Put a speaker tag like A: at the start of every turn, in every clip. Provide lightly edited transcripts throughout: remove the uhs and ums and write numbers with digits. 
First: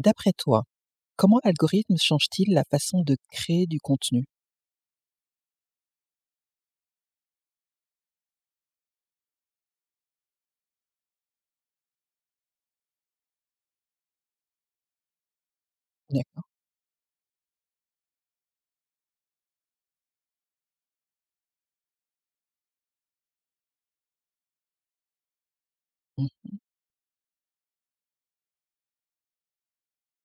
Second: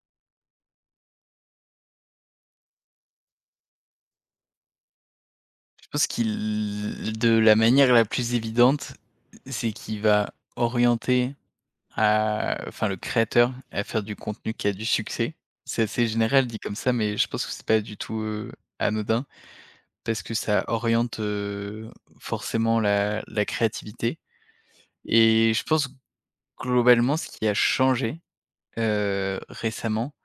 A: D'après toi, comment l'algorithme change-t-il la façon de créer du contenu?
B: Je pense qu'il de la manière la plus évidente, c'est qu'il va orienter à enfin le créateur à faire du contenu qui a du succès. C'est assez
A: D'accord.
B: général dit comme ça, mais je pense que c'est pas du tout, anodin parce que ça oriente, forcément la créativité et je pense
A: Mmh.
B: globalement ce qui a changé, récemment,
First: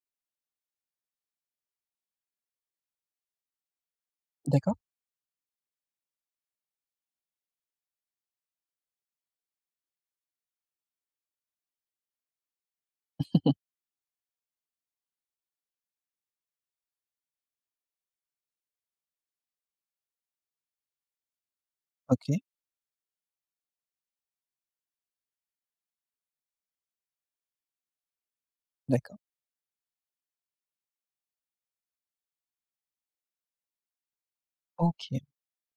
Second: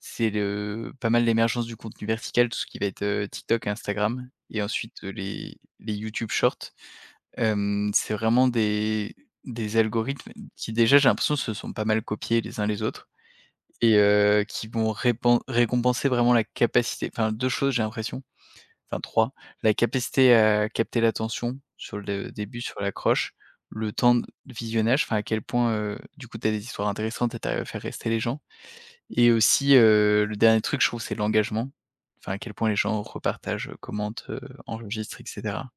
B: c'est le pas mal l'émergence du contenu vertical, tout ce qui va être, TikTok, Instagram et
A: D'accord.
B: ensuite les YouTube Shorts. C'est vraiment des algorithmes qui déjà j'ai l'impression se sont pas mal copiés les uns les autres et qui vont répen récompenser vraiment la capacité enfin 2 choses j'ai l'impression, enfin 3 la capacité à capter l'attention sur le
A: OK.
B: début, sur l'accroche, le temps de visionnage, enfin à quel point, du coup tu as des histoires intéressantes et tu à faire rester les gens
A: D'accord.
B: et aussi, le dernier truc je trouve c'est l'engagement, enfin à quel point les gens repartagent, commentent, enregistrent
A: OK.
B: et cetera.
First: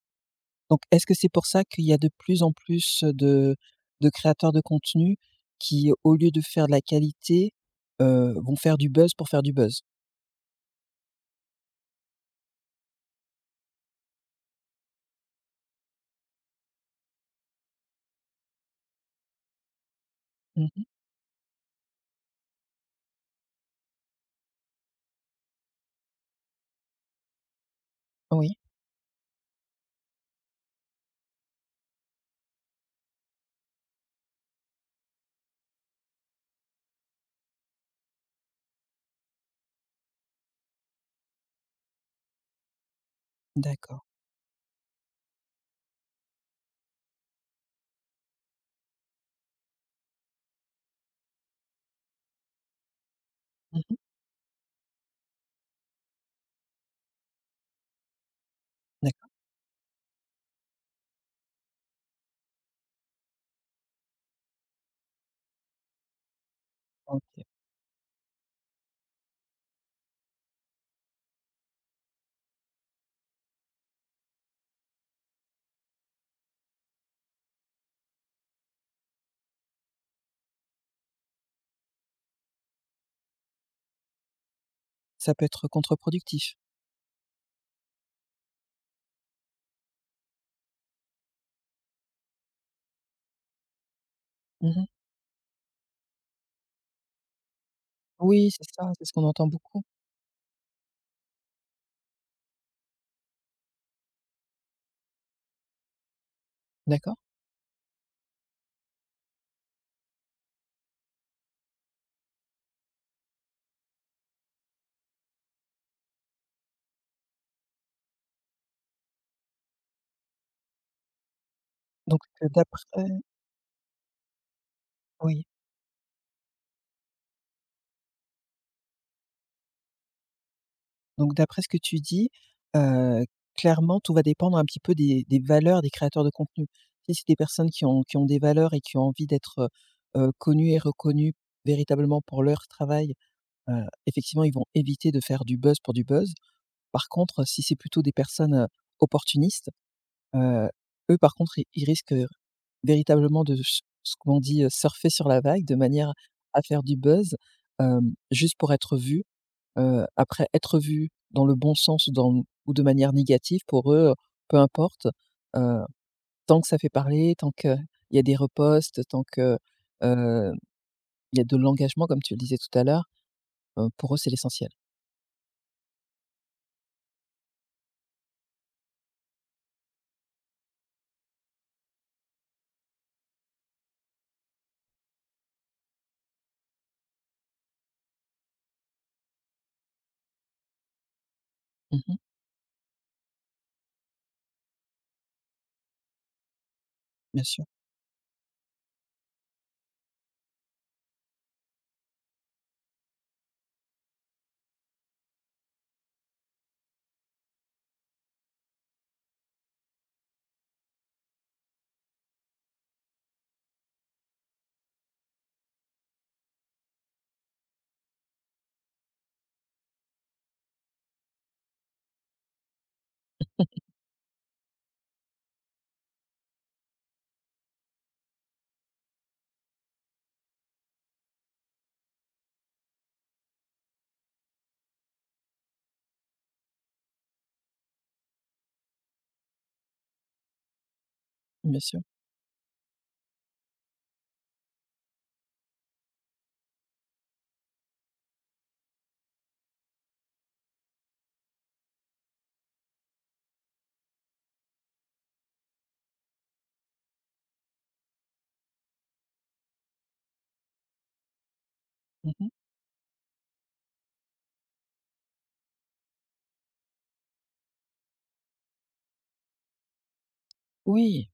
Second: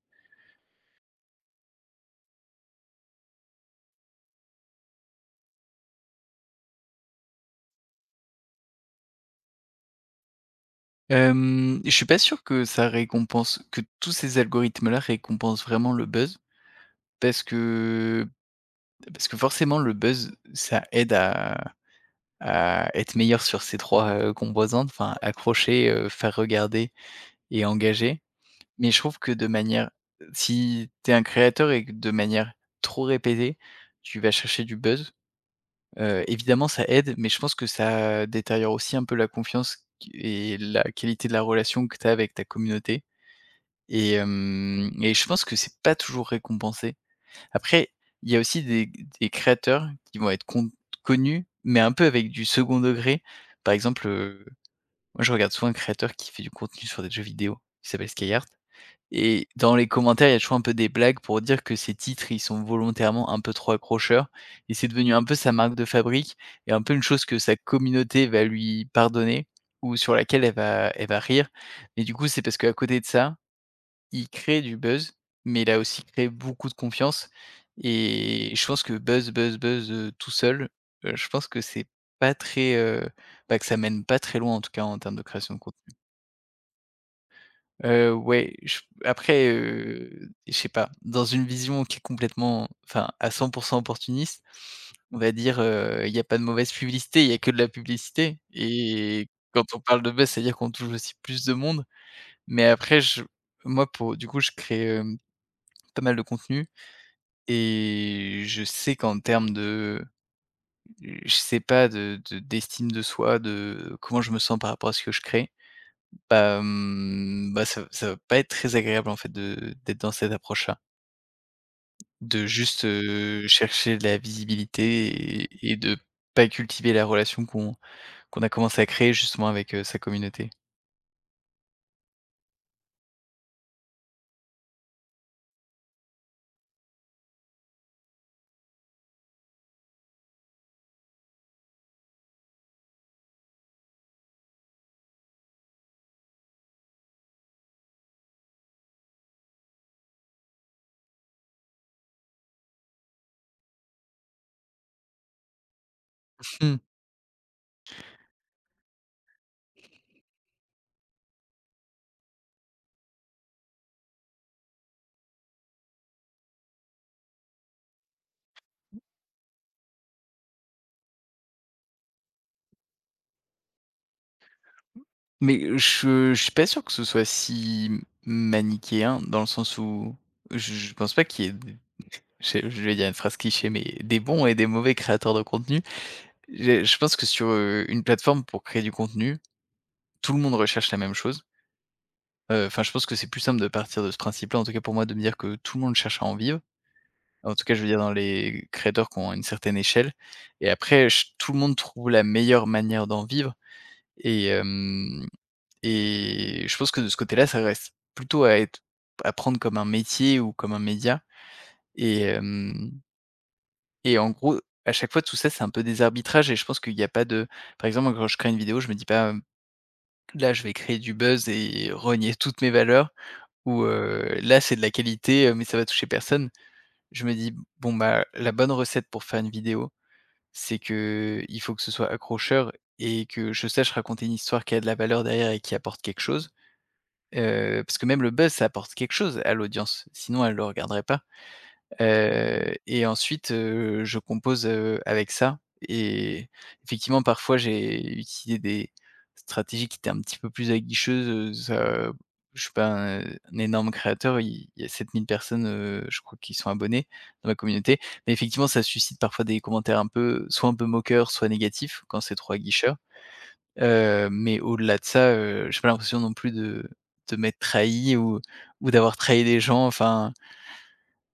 A: Donc est-ce que c'est pour ça qu'il y a de plus en plus de créateurs de contenu qui, au lieu de faire de la qualité, vont faire du buzz pour faire du buzz?
B: Je suis pas sûr que ça récompense que tous ces algorithmes-là récompensent vraiment le buzz, parce que parce que forcément le buzz, ça
A: Mmh.
B: aide à être meilleur sur ces 3 composantes, enfin accrocher, faire regarder et engager.
A: Oui,
B: Mais je trouve que de manière si tu es un créateur et que de manière trop répétée, tu vas chercher du buzz, évidemment ça aide, mais je pense que ça détériore aussi un peu la confiance et la qualité de la relation que tu as avec ta communauté.
A: d'accord.
B: Et je pense que c'est pas toujours récompensé. Après, il y a aussi des créateurs qui vont être connus, mais un peu avec du second degré. Par
A: Mmh.
B: exemple, moi je regarde souvent un créateur qui fait du contenu sur des jeux vidéo, qui s'appelle Skyheart,
A: D'accord,
B: et dans les commentaires, il y a toujours un peu des blagues pour dire que ses titres, ils sont volontairement un peu trop accrocheurs, et c'est devenu un peu sa marque de fabrique et un peu une chose que
A: OK.
B: sa communauté va lui pardonner ou sur laquelle elle va rire. Mais du coup, c'est parce qu'à côté de ça il crée du buzz, mais il a aussi créé beaucoup de confiance, et je pense que buzz, buzz, buzz, tout seul, je pense que c'est pas très, bah, que ça mène pas très loin en tout cas en termes de
A: Ça peut
B: création de
A: être
B: contenu.
A: contre-productif.
B: Ouais, je après, je sais pas, dans une vision qui est complètement enfin à 100 opportuniste,
A: Mmh.
B: on va dire, il y a pas de mauvaise publicité, il y a que de la publicité
A: Oui, c'est ça, c'est ce qu'on
B: et
A: entend
B: quand on
A: beaucoup.
B: parle de buzz, c'est à dire qu'on touche aussi plus de monde. Mais après je moi pour du coup je crée, pas mal de contenu.
A: D'accord.
B: Et je sais qu'en termes de je sais pas, de d'estime de soi, de comment je me sens par rapport à ce que je crée, bah, mmh, bah, ça va pas être très agréable, en fait, de d'être dans cette approche-là.
A: Donc
B: De juste,
A: d'après
B: chercher de la visibilité
A: Oui.
B: et de pas cultiver la relation qu'on a commencé à créer justement avec, sa communauté.
A: Donc d'après ce que tu dis, heu, clairement, tout va dépendre un petit peu des valeurs des créateurs de contenu. Si c'est des personnes qui ont des valeurs et qui ont envie d'être, connues et reconnues véritablement pour leur travail, effectivement, ils vont éviter de faire du buzz pour du buzz. Par contre, si c'est plutôt des personnes, opportunistes, heu, eux, par contre, ils risquent, véritablement de s ce qu'on dit, surfer sur la vague de manière à faire du buzz, juste pour être vus. Après, être vu dans le bon sens ou dans ou de manière négative pour eux, peu importe, heu, tant que ça fait parler, tant qu'il y a des reposts, tant que, heu, il y a de l'engagement comme tu le disais tout à l'heure, pour eux c'est l'essentiel.
B: Mais je suis pas sûr que ce soit si manichéen dans le sens où je pense pas qu'il y ait d je vais dire une phrase cliché, mais des bons et des mauvais créateurs de contenu. Je pense que sur, une plateforme pour créer du contenu, tout le monde recherche la même chose.
A: Mmh.
B: Enfin, je pense que c'est plus simple de partir de ce principe-là, en tout cas pour moi, de me dire que tout le monde cherche à en vivre.
A: Bien
B: En tout
A: sûr.
B: cas, je veux dire dans les créateurs qui ont une certaine échelle et après ch tout le monde trouve la meilleure manière d'en vivre et. Et je pense que de ce côté-là, ça reste plutôt à être à prendre comme un métier ou comme un média et hem et en gros, à chaque fois, tout ça, c'est un peu des arbitrages et je pense qu'il y a pas de par exemple, quand je crée une vidéo, je me dis pas, hem: «Là, je vais créer du buzz et renier toutes mes valeurs» ou: «Là, c'est de la qualité, mais ça va toucher personne». Je me dis: «Bon, bah, la bonne recette pour faire une vidéo, c'est qu'il faut que ce soit accrocheur et que je sache raconter une histoire qui a de la valeur derrière et qui apporte quelque chose». Parce que même le buzz, ça apporte quelque chose à l'audience, sinon elle le regarderait pas.
A: Bien sûr.
B: Et ensuite, je compose, avec ça et effectivement, parfois, j'ai utilisé des stratégies qui étaient un petit peu plus aguicheuses, je suis pas un énorme créateur, il y a 7 000 personnes, je crois, qui sont abonnées dans ma communauté. Mais effectivement, ça suscite parfois des commentaires un peu soit un peu moqueurs, soit négatifs quand c'est
A: Mmh.
B: trop aguicheur. Mais au-delà de ça, j'ai pas l'impression non plus de m'être trahi ou d'avoir trahi des gens. Enfin,
A: Oui,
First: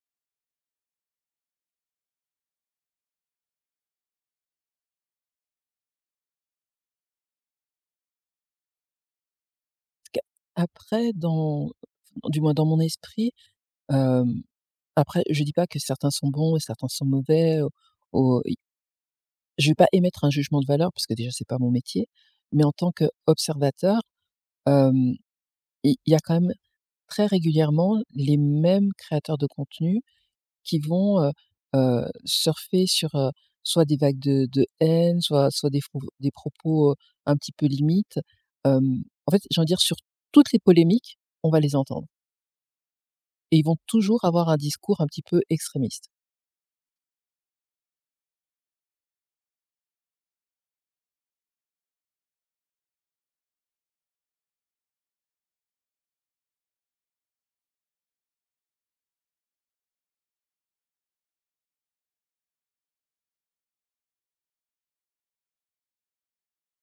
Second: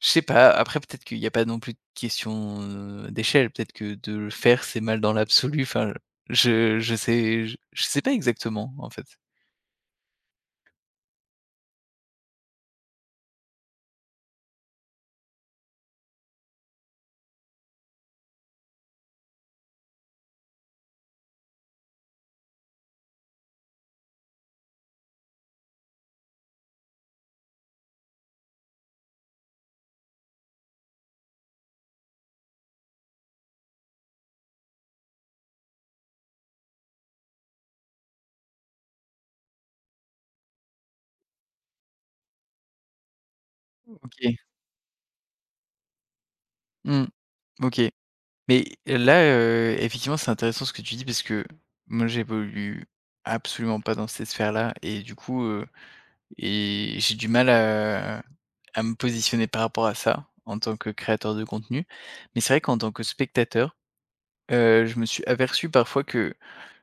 B: je sais pas, après peut-être qu'il y a pas non plus de question, d'échelle. Peut-être que de le faire, c'est mal dans l'absolu. Enfin, je sais je sais pas exactement, en fait.
A: parce qu'après dans enfin, du moins dans mon esprit, hem, après je dis pas que certains sont bons et certains sont mauvais, au i je vais pas émettre un jugement de valeur parce que déjà c'est pas mon métier, mais en tant qu'observateur, hem, il y a quand même très régulièrement les mêmes créateurs de contenu qui vont, surfer sur, soit des vagues de haine, soit des propos, un petit peu limites. En fait, j'ai envie de dire sur toutes les polémiques, on va les entendre et ils vont toujours
B: OK.
A: avoir un discours un petit peu extrémiste.
B: Mmh. OK. Mais là, effectivement, c'est intéressant ce que tu dis parce que moi, j'évolue absolument pas dans cette sphère-là et du coup, et j'ai du mal à me positionner par rapport à ça, en tant que créateur de contenu. Mais c'est vrai qu'en tant que spectateur, je me suis aperçu parfois que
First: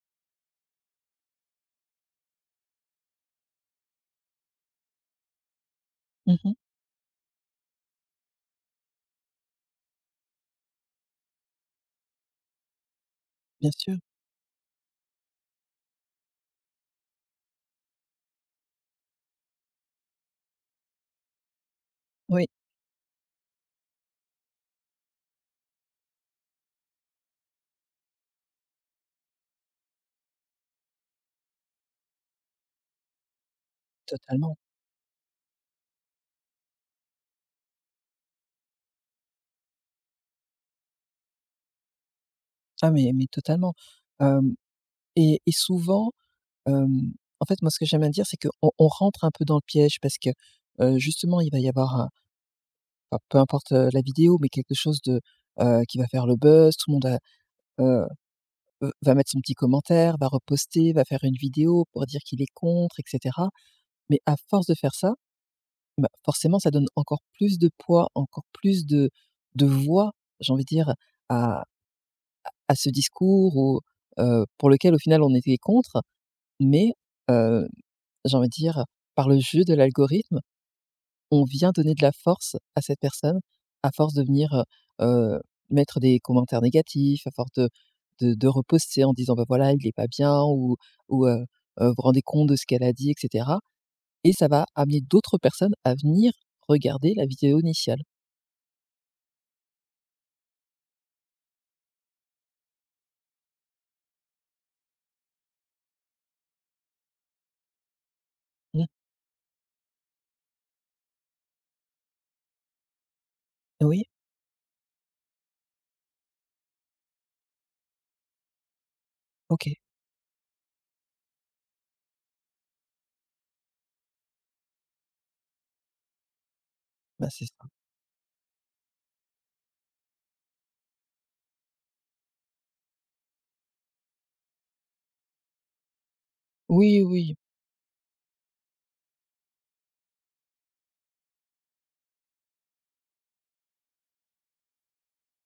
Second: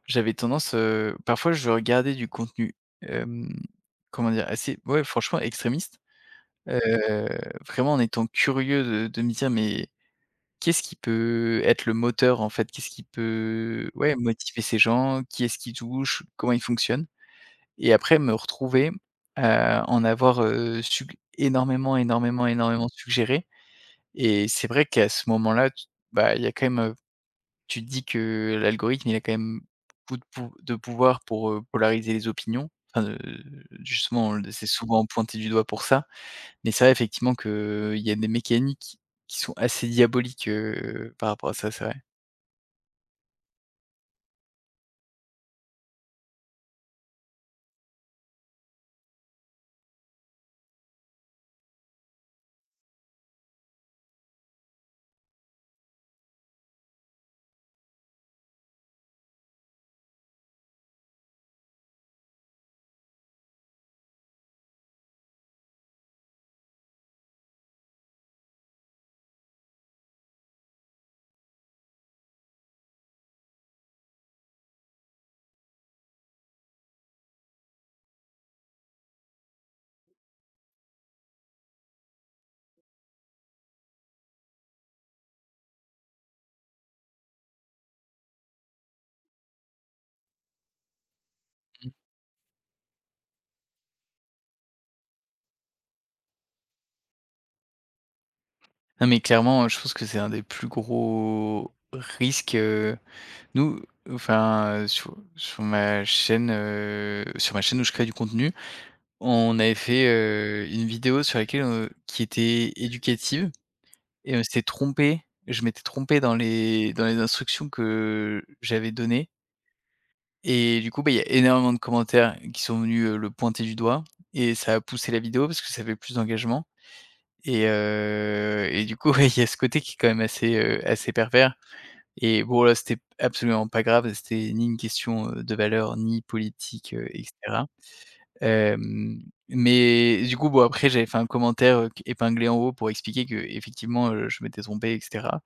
B: j'avais tendance, parfois je regardais du contenu, hem, comment dire? Assez ouais, franchement extrémiste,
A: Mmh.
B: heu, vraiment en étant curieux de me dire: «Mais qu'est-ce qui peut être le moteur, en fait? Qu'est-ce qui
A: Bien
B: peut,
A: sûr,
B: ouais, motiver ces gens? Qui est-ce qui touche, comment ils fonctionnent ?» Et après me retrouver, heu, en avoir, sug énormément,
A: oui,
B: énormément, énormément suggéré et c'est vrai qu'à ce moment-là, tu bah, il y a quand même, tu te dis que l'algorithme, il a quand même beaucoup de pouvoir pour, polariser les opinions. Enfin, justement, l
A: totalement.
B: c'est souvent pointé du doigt pour ça. Mais c'est vrai effectivement qu'il y a des mécaniques qui sont assez diaboliques, par rapport à ça, c'est vrai.
A: Ah, mais totalement. Hem Et souvent, hem, en fait, moi, ce que j'aime à dire, c'est qu'on on rentre un peu dans le piège parce que, justement, il va y avoir un enfin, peu importe, la vidéo, mais quelque chose de, qui va faire le buzz, tout le monde. Heu, v Va mettre son petit commentaire, va reposter, va faire une vidéo pour dire qu'il est contre et cetera. Mais à force de faire ça, bah, forcément, ça donne encore plus de poids, encore plus de voix, j'ai envie de dire, à à ce discours ou pour lequel au final on était contre. Mais, heu, j'ai envie de dire, par le jeu de l'algorithme, on vient donner de la force à cette personne, à force de venir, mettre des commentaires négatifs, à force de reposter en disant: «Bah, voilà, il est pas bien» ou ou:
B: Mmh.
A: «Vous vous rendez compte de ce qu'elle a dit?» et cetera, et ça va amener d'autres personnes à venir regarder la vidéo initiale.
B: Non mais clairement, je pense que c'est un des plus gros risques. Nous, enfin, sur ma chaîne, sur ma chaîne où je crée du contenu,
A: Mmh.
B: on avait fait, une vidéo sur laquelle, qui était éducative
A: Oui,
B: et on s'était trompé. Je m'étais trompé dans les instructions que j'avais données
A: OK.
B: et du coup, bah, il y a énormément de commentaires qui sont venus, le pointer du doigt et ça a poussé la vidéo parce que ça avait plus d'engagement
A: Bah, c'est
B: et
A: ça.
B: heu et du coup, ouais, il y a ce côté qui est quand même assez, assez pervers et bon là, c'était absolument pas grave, c'était ni une question, de valeur, ni politique,
A: Oui,
B: et
A: oui.
B: cetera. Hem, mais du coup, bon après j'avais fait un commentaire, q épinglé en haut pour expliquer qu'effectivement, je m'étais trompé, et cetera.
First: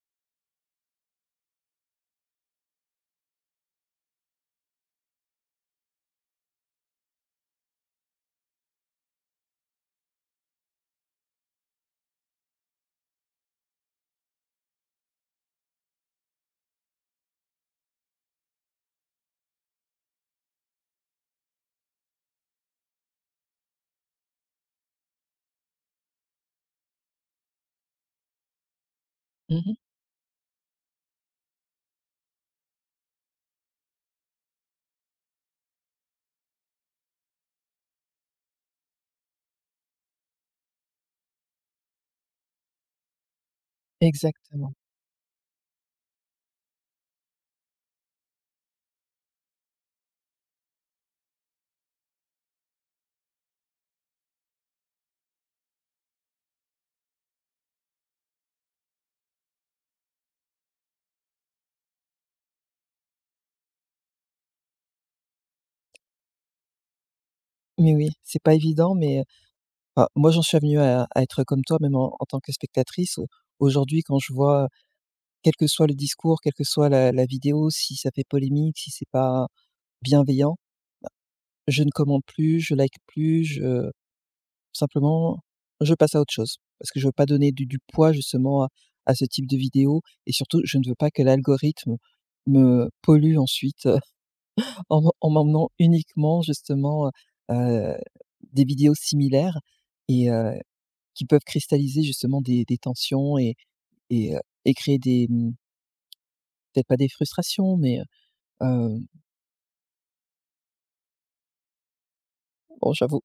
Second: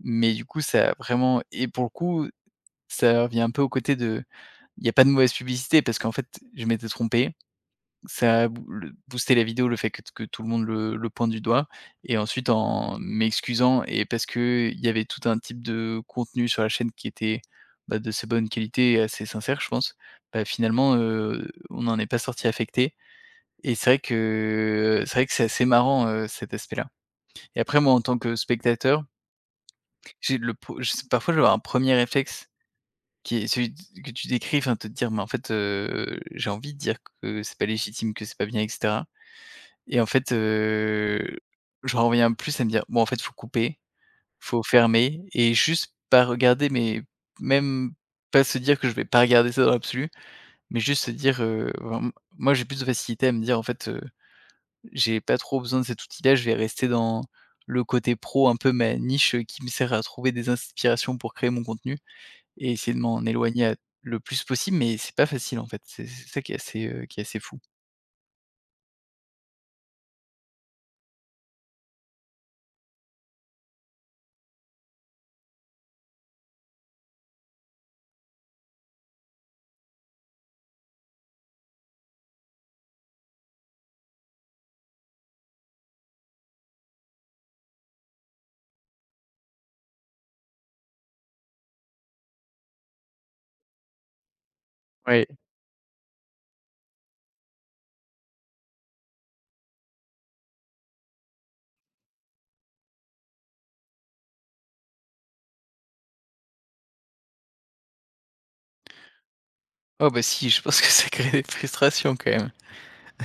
B: Mais du coup, ça a vraiment et pour le coup, ça revient un peu au côté de il y a pas de mauvaise publicité parce qu'en fait, je m'étais trompé, ça a bou le boosté la vidéo, le fait que tout le monde le pointe du doigt et ensuite en m'excusant et parce que il y avait tout un type de contenu sur la chaîne qui était, bah, de ces bonnes qualités et assez sincère, je pense. Bah, finalement, on n'en est pas sorti affecté et c'est vrai que c'est assez marrant, cet aspect-là et après moi, en tant que spectateur,
A: Mmh.
B: j'ai le pro je sais parfois, je vais avoir un premier réflexe qui est celui que tu décris, enfin, te dire: «Mais en fait, j'ai envie de dire que c'est pas légitime, que c'est pas bien etc et en fait, je j'en reviens plus à me dire: «Bon, en fait, faut couper, faut
A: Exactement.
B: fermer et juste pas regarder», mais même pas se dire que je vais pas regarder ça dans l'absolu, mais juste se dire, vraiment moi, j'ai plus de facilité à me dire: «En fait, j'ai pas trop besoin de cet outil-là, je vais rester dans le côté pro, un peu ma niche, qui me sert à trouver des inspirations pour créer mon contenu et essayer de m'en éloigner à le plus possible», mais c'est pas facile, en fait. C'est ça qui est assez fou.
A: Mais oui, c'est pas évident, mais, enfin, moi, j'en suis venue à être comme toi, même en tant que spectatrice. Au Aujourd'hui, quand je vois, quel que soit le discours, quelle que soit la vidéo, si ça fait polémique, si c'est pas bienveillant, je ne commente plus, je like plus, je simplement, je passe à autre chose. Parce que je veux pas donner du poids justement à ce type de vidéo et surtout, je ne veux pas que l'algorithme me pollue ensuite, en
B: Ouais.
A: m'emmenant uniquement justement, heu des vidéos similaires et qui peuvent cristalliser justement des tensions et heu, et créer des, peut-être pas des frustrations, mais heu.
B: Oh, bah, si, je pense que ça crée des frustrations quand même.
A: Bon, j'avoue.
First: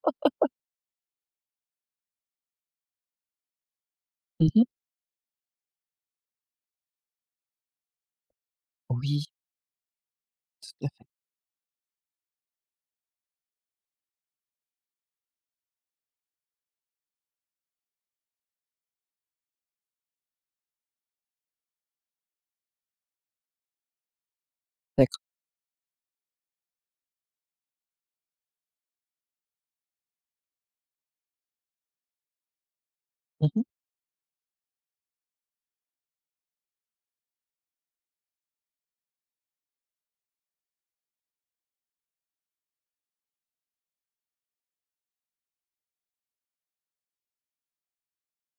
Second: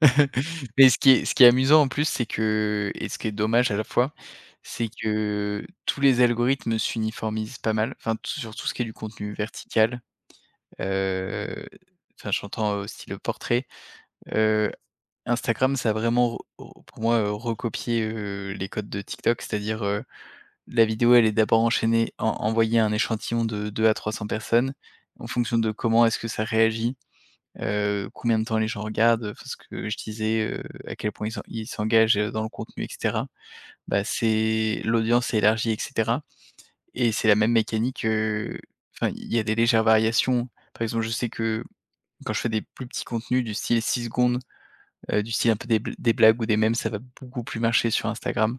B: Mais ce qui est amusant en plus, c'est que, et ce qui est dommage à la fois,
A: Mmh mh.
B: c'est que tous les algorithmes s'uniformisent pas mal, enfin tout ce qui est du
A: Oui,
B: contenu vertical,
A: tout à fait.
B: heu, enfin j'entends, style portrait. Heu, Instagram, ça a vraiment re re pour moi, recopié, les codes de TikTok, c'est-à-dire, la vidéo, elle est d'abord enchaînée en envoyée à un échantillon de 200 à 300 personnes,
A: D'accord.
B: en fonction de comment est-ce que ça réagit, combien de temps les gens regardent, enfin ce que je disais, à quel point ils s'engagent, dans le contenu et cetera.
A: Mmh mh.
B: Bah, c'est l'audience s'est élargie et cetera et c'est la même mécanique, enfin il y a des légères variations. Par exemple, je sais que quand je fais des plus petits contenus du style 6 secondes, du style un peu des blagues ou des mèmes, ça va beaucoup plus marcher sur Instagram.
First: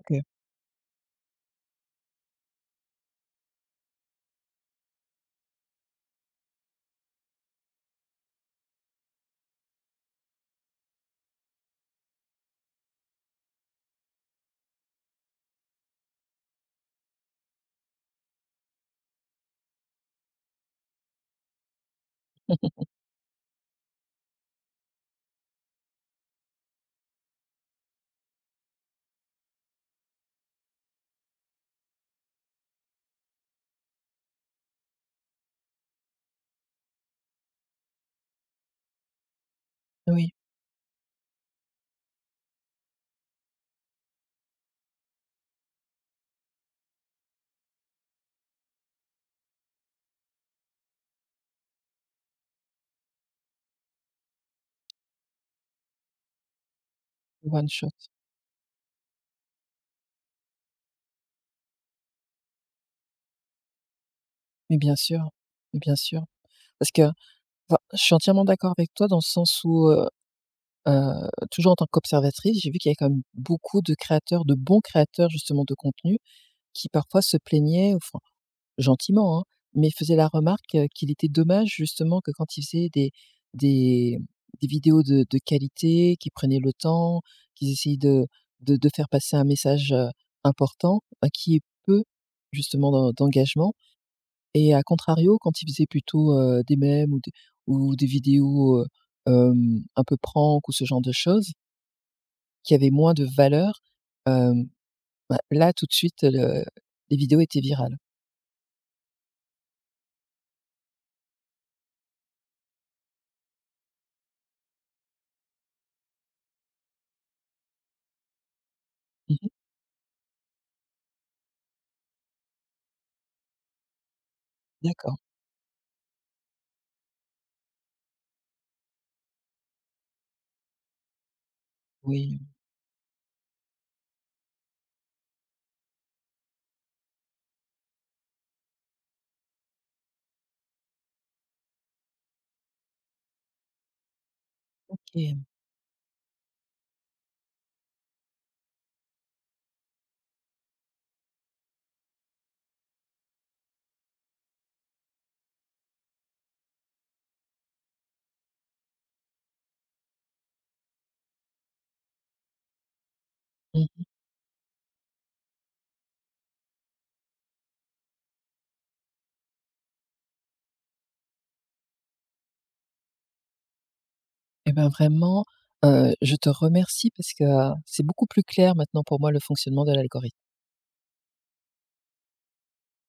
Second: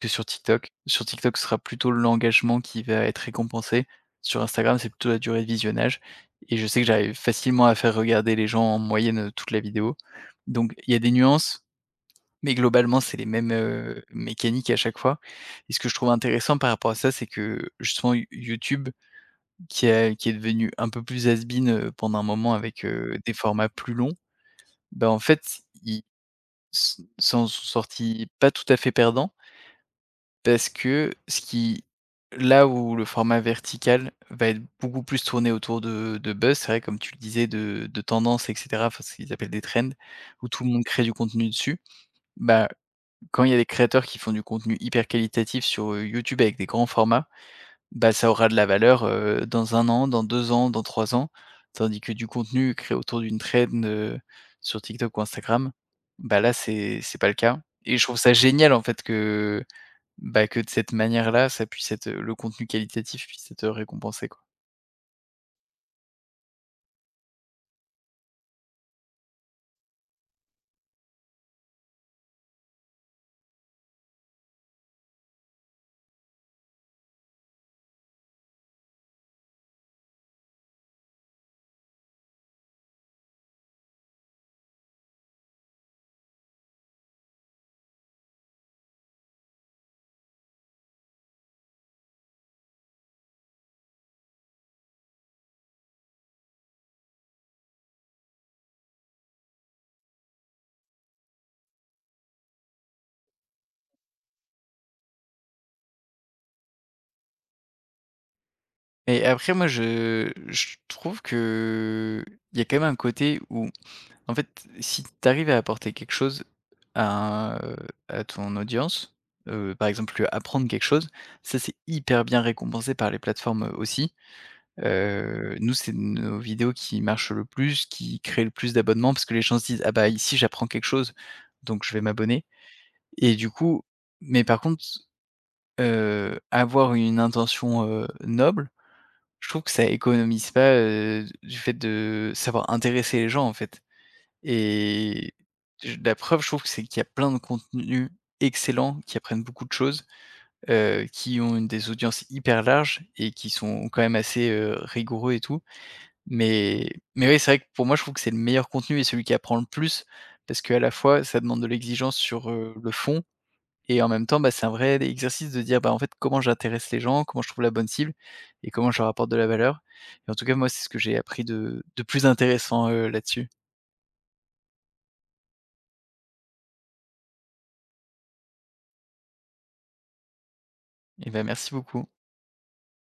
B: Que
A: OK.
B: sur TikTok. Sur TikTok, ce sera plutôt l'engagement qui va être récompensé. Sur Instagram, c'est plutôt la durée de visionnage et je sais que j'arrive facilement à faire regarder les gens en moyenne, toute la vidéo. Donc il y a des nuances, mais globalement, c'est les mêmes, mécaniques à chaque fois et ce que je trouve intéressant par rapport à ça, c'est que justement YouTube, qui est devenu un peu plus has-been, pendant un moment
A: Mmh
B: avec,
A: mh.
B: des formats plus longs, bah, en fait, ils s'en sont sortis pas tout à fait perdants. Parce que ce qui Là où le format vertical va être beaucoup plus tourné autour de buzz, c'est vrai, comme tu le disais, de tendances et cetera, enfin ce qu'ils appellent des trends,
A: Oui,
B: où tout le monde crée du contenu dessus. Bah, quand il y a des créateurs qui font du contenu hyper qualitatif sur, YouTube avec des grands formats, bah, ça aura de la valeur, dans un an, dans 2 ans, dans 3 ans. Tandis que du contenu créé autour d'une trend, sur TikTok ou Instagram, bah, là c'est pas le cas.
A: one shot.
B: Et je trouve ça génial en fait que, bah, que de cette manière-là, ça puisse être, le contenu qualitatif puisse être récompensé, quoi.
A: Mais bien sûr, mais bien sûr. Parce que enfin, je suis entièrement d'accord avec toi dans le sens où, toujours en tant qu'observatrice, j'ai vu qu'il y avait quand même beaucoup de créateurs, de bons créateurs justement de contenu qui parfois se plaignaient ou fran gentiment, hein, mais faisait la remarque, qu'il était dommage justement que quand il faisait des des vidéos de qualité, qu'ils prenaient le temps, qu'ils essayent de faire passer un message, important, qui est peu justement d'engagement et à contrario, quand il faisait plutôt, des mèmes ou des vidéos, un peu prank ou ce genre de choses, qui avaient moins de valeur, hem, bah, là tout de suite, le les vidéos étaient virales.
B: Et après, moi, je trouve que il y a quand même un côté où, en fait, si tu arrives à apporter quelque chose à, heu, à ton audience,
A: Mmh,
B: par exemple, apprendre quelque chose, ça, c'est hyper bien récompensé par les plateformes, aussi.
A: d'accord,
B: Nous, c'est nos vidéos qui marchent le plus, qui créent le plus d'abonnements parce que les gens se disent: «Ah bah, ici j'apprends quelque chose, donc je vais
A: oui,
B: m'abonner». Et du coup, mais par contre, avoir une intention, noble, je trouve que ça économise pas, du fait de savoir intéresser les gens, en fait. Et
A: OK.
B: j la preuve, je trouve que c'est qu'il y a plein de contenus excellents qui apprennent beaucoup de choses, qui ont une des audiences hyper larges et qui sont quand même assez, rigoureux et tout. Mais oui, c'est vrai que pour moi, je trouve que c'est le meilleur contenu et celui qui apprend le plus, parce qu'à la fois, ça demande de l'exigence sur, le fond et
A: Mmh.
B: en même temps, bah, c'est un vrai exercice de dire, bah, en fait, comment j'intéresse les gens, comment je trouve la bonne cible et comment je leur apporte de la valeur. Et en tout cas, moi, c'est ce que j'ai appris de plus intéressant, là-dessus.
A: Et ben, vraiment, je te remercie parce que, c'est beaucoup plus clair maintenant pour moi le fonctionnement de l'algorithme.
B: Et ben, merci beaucoup.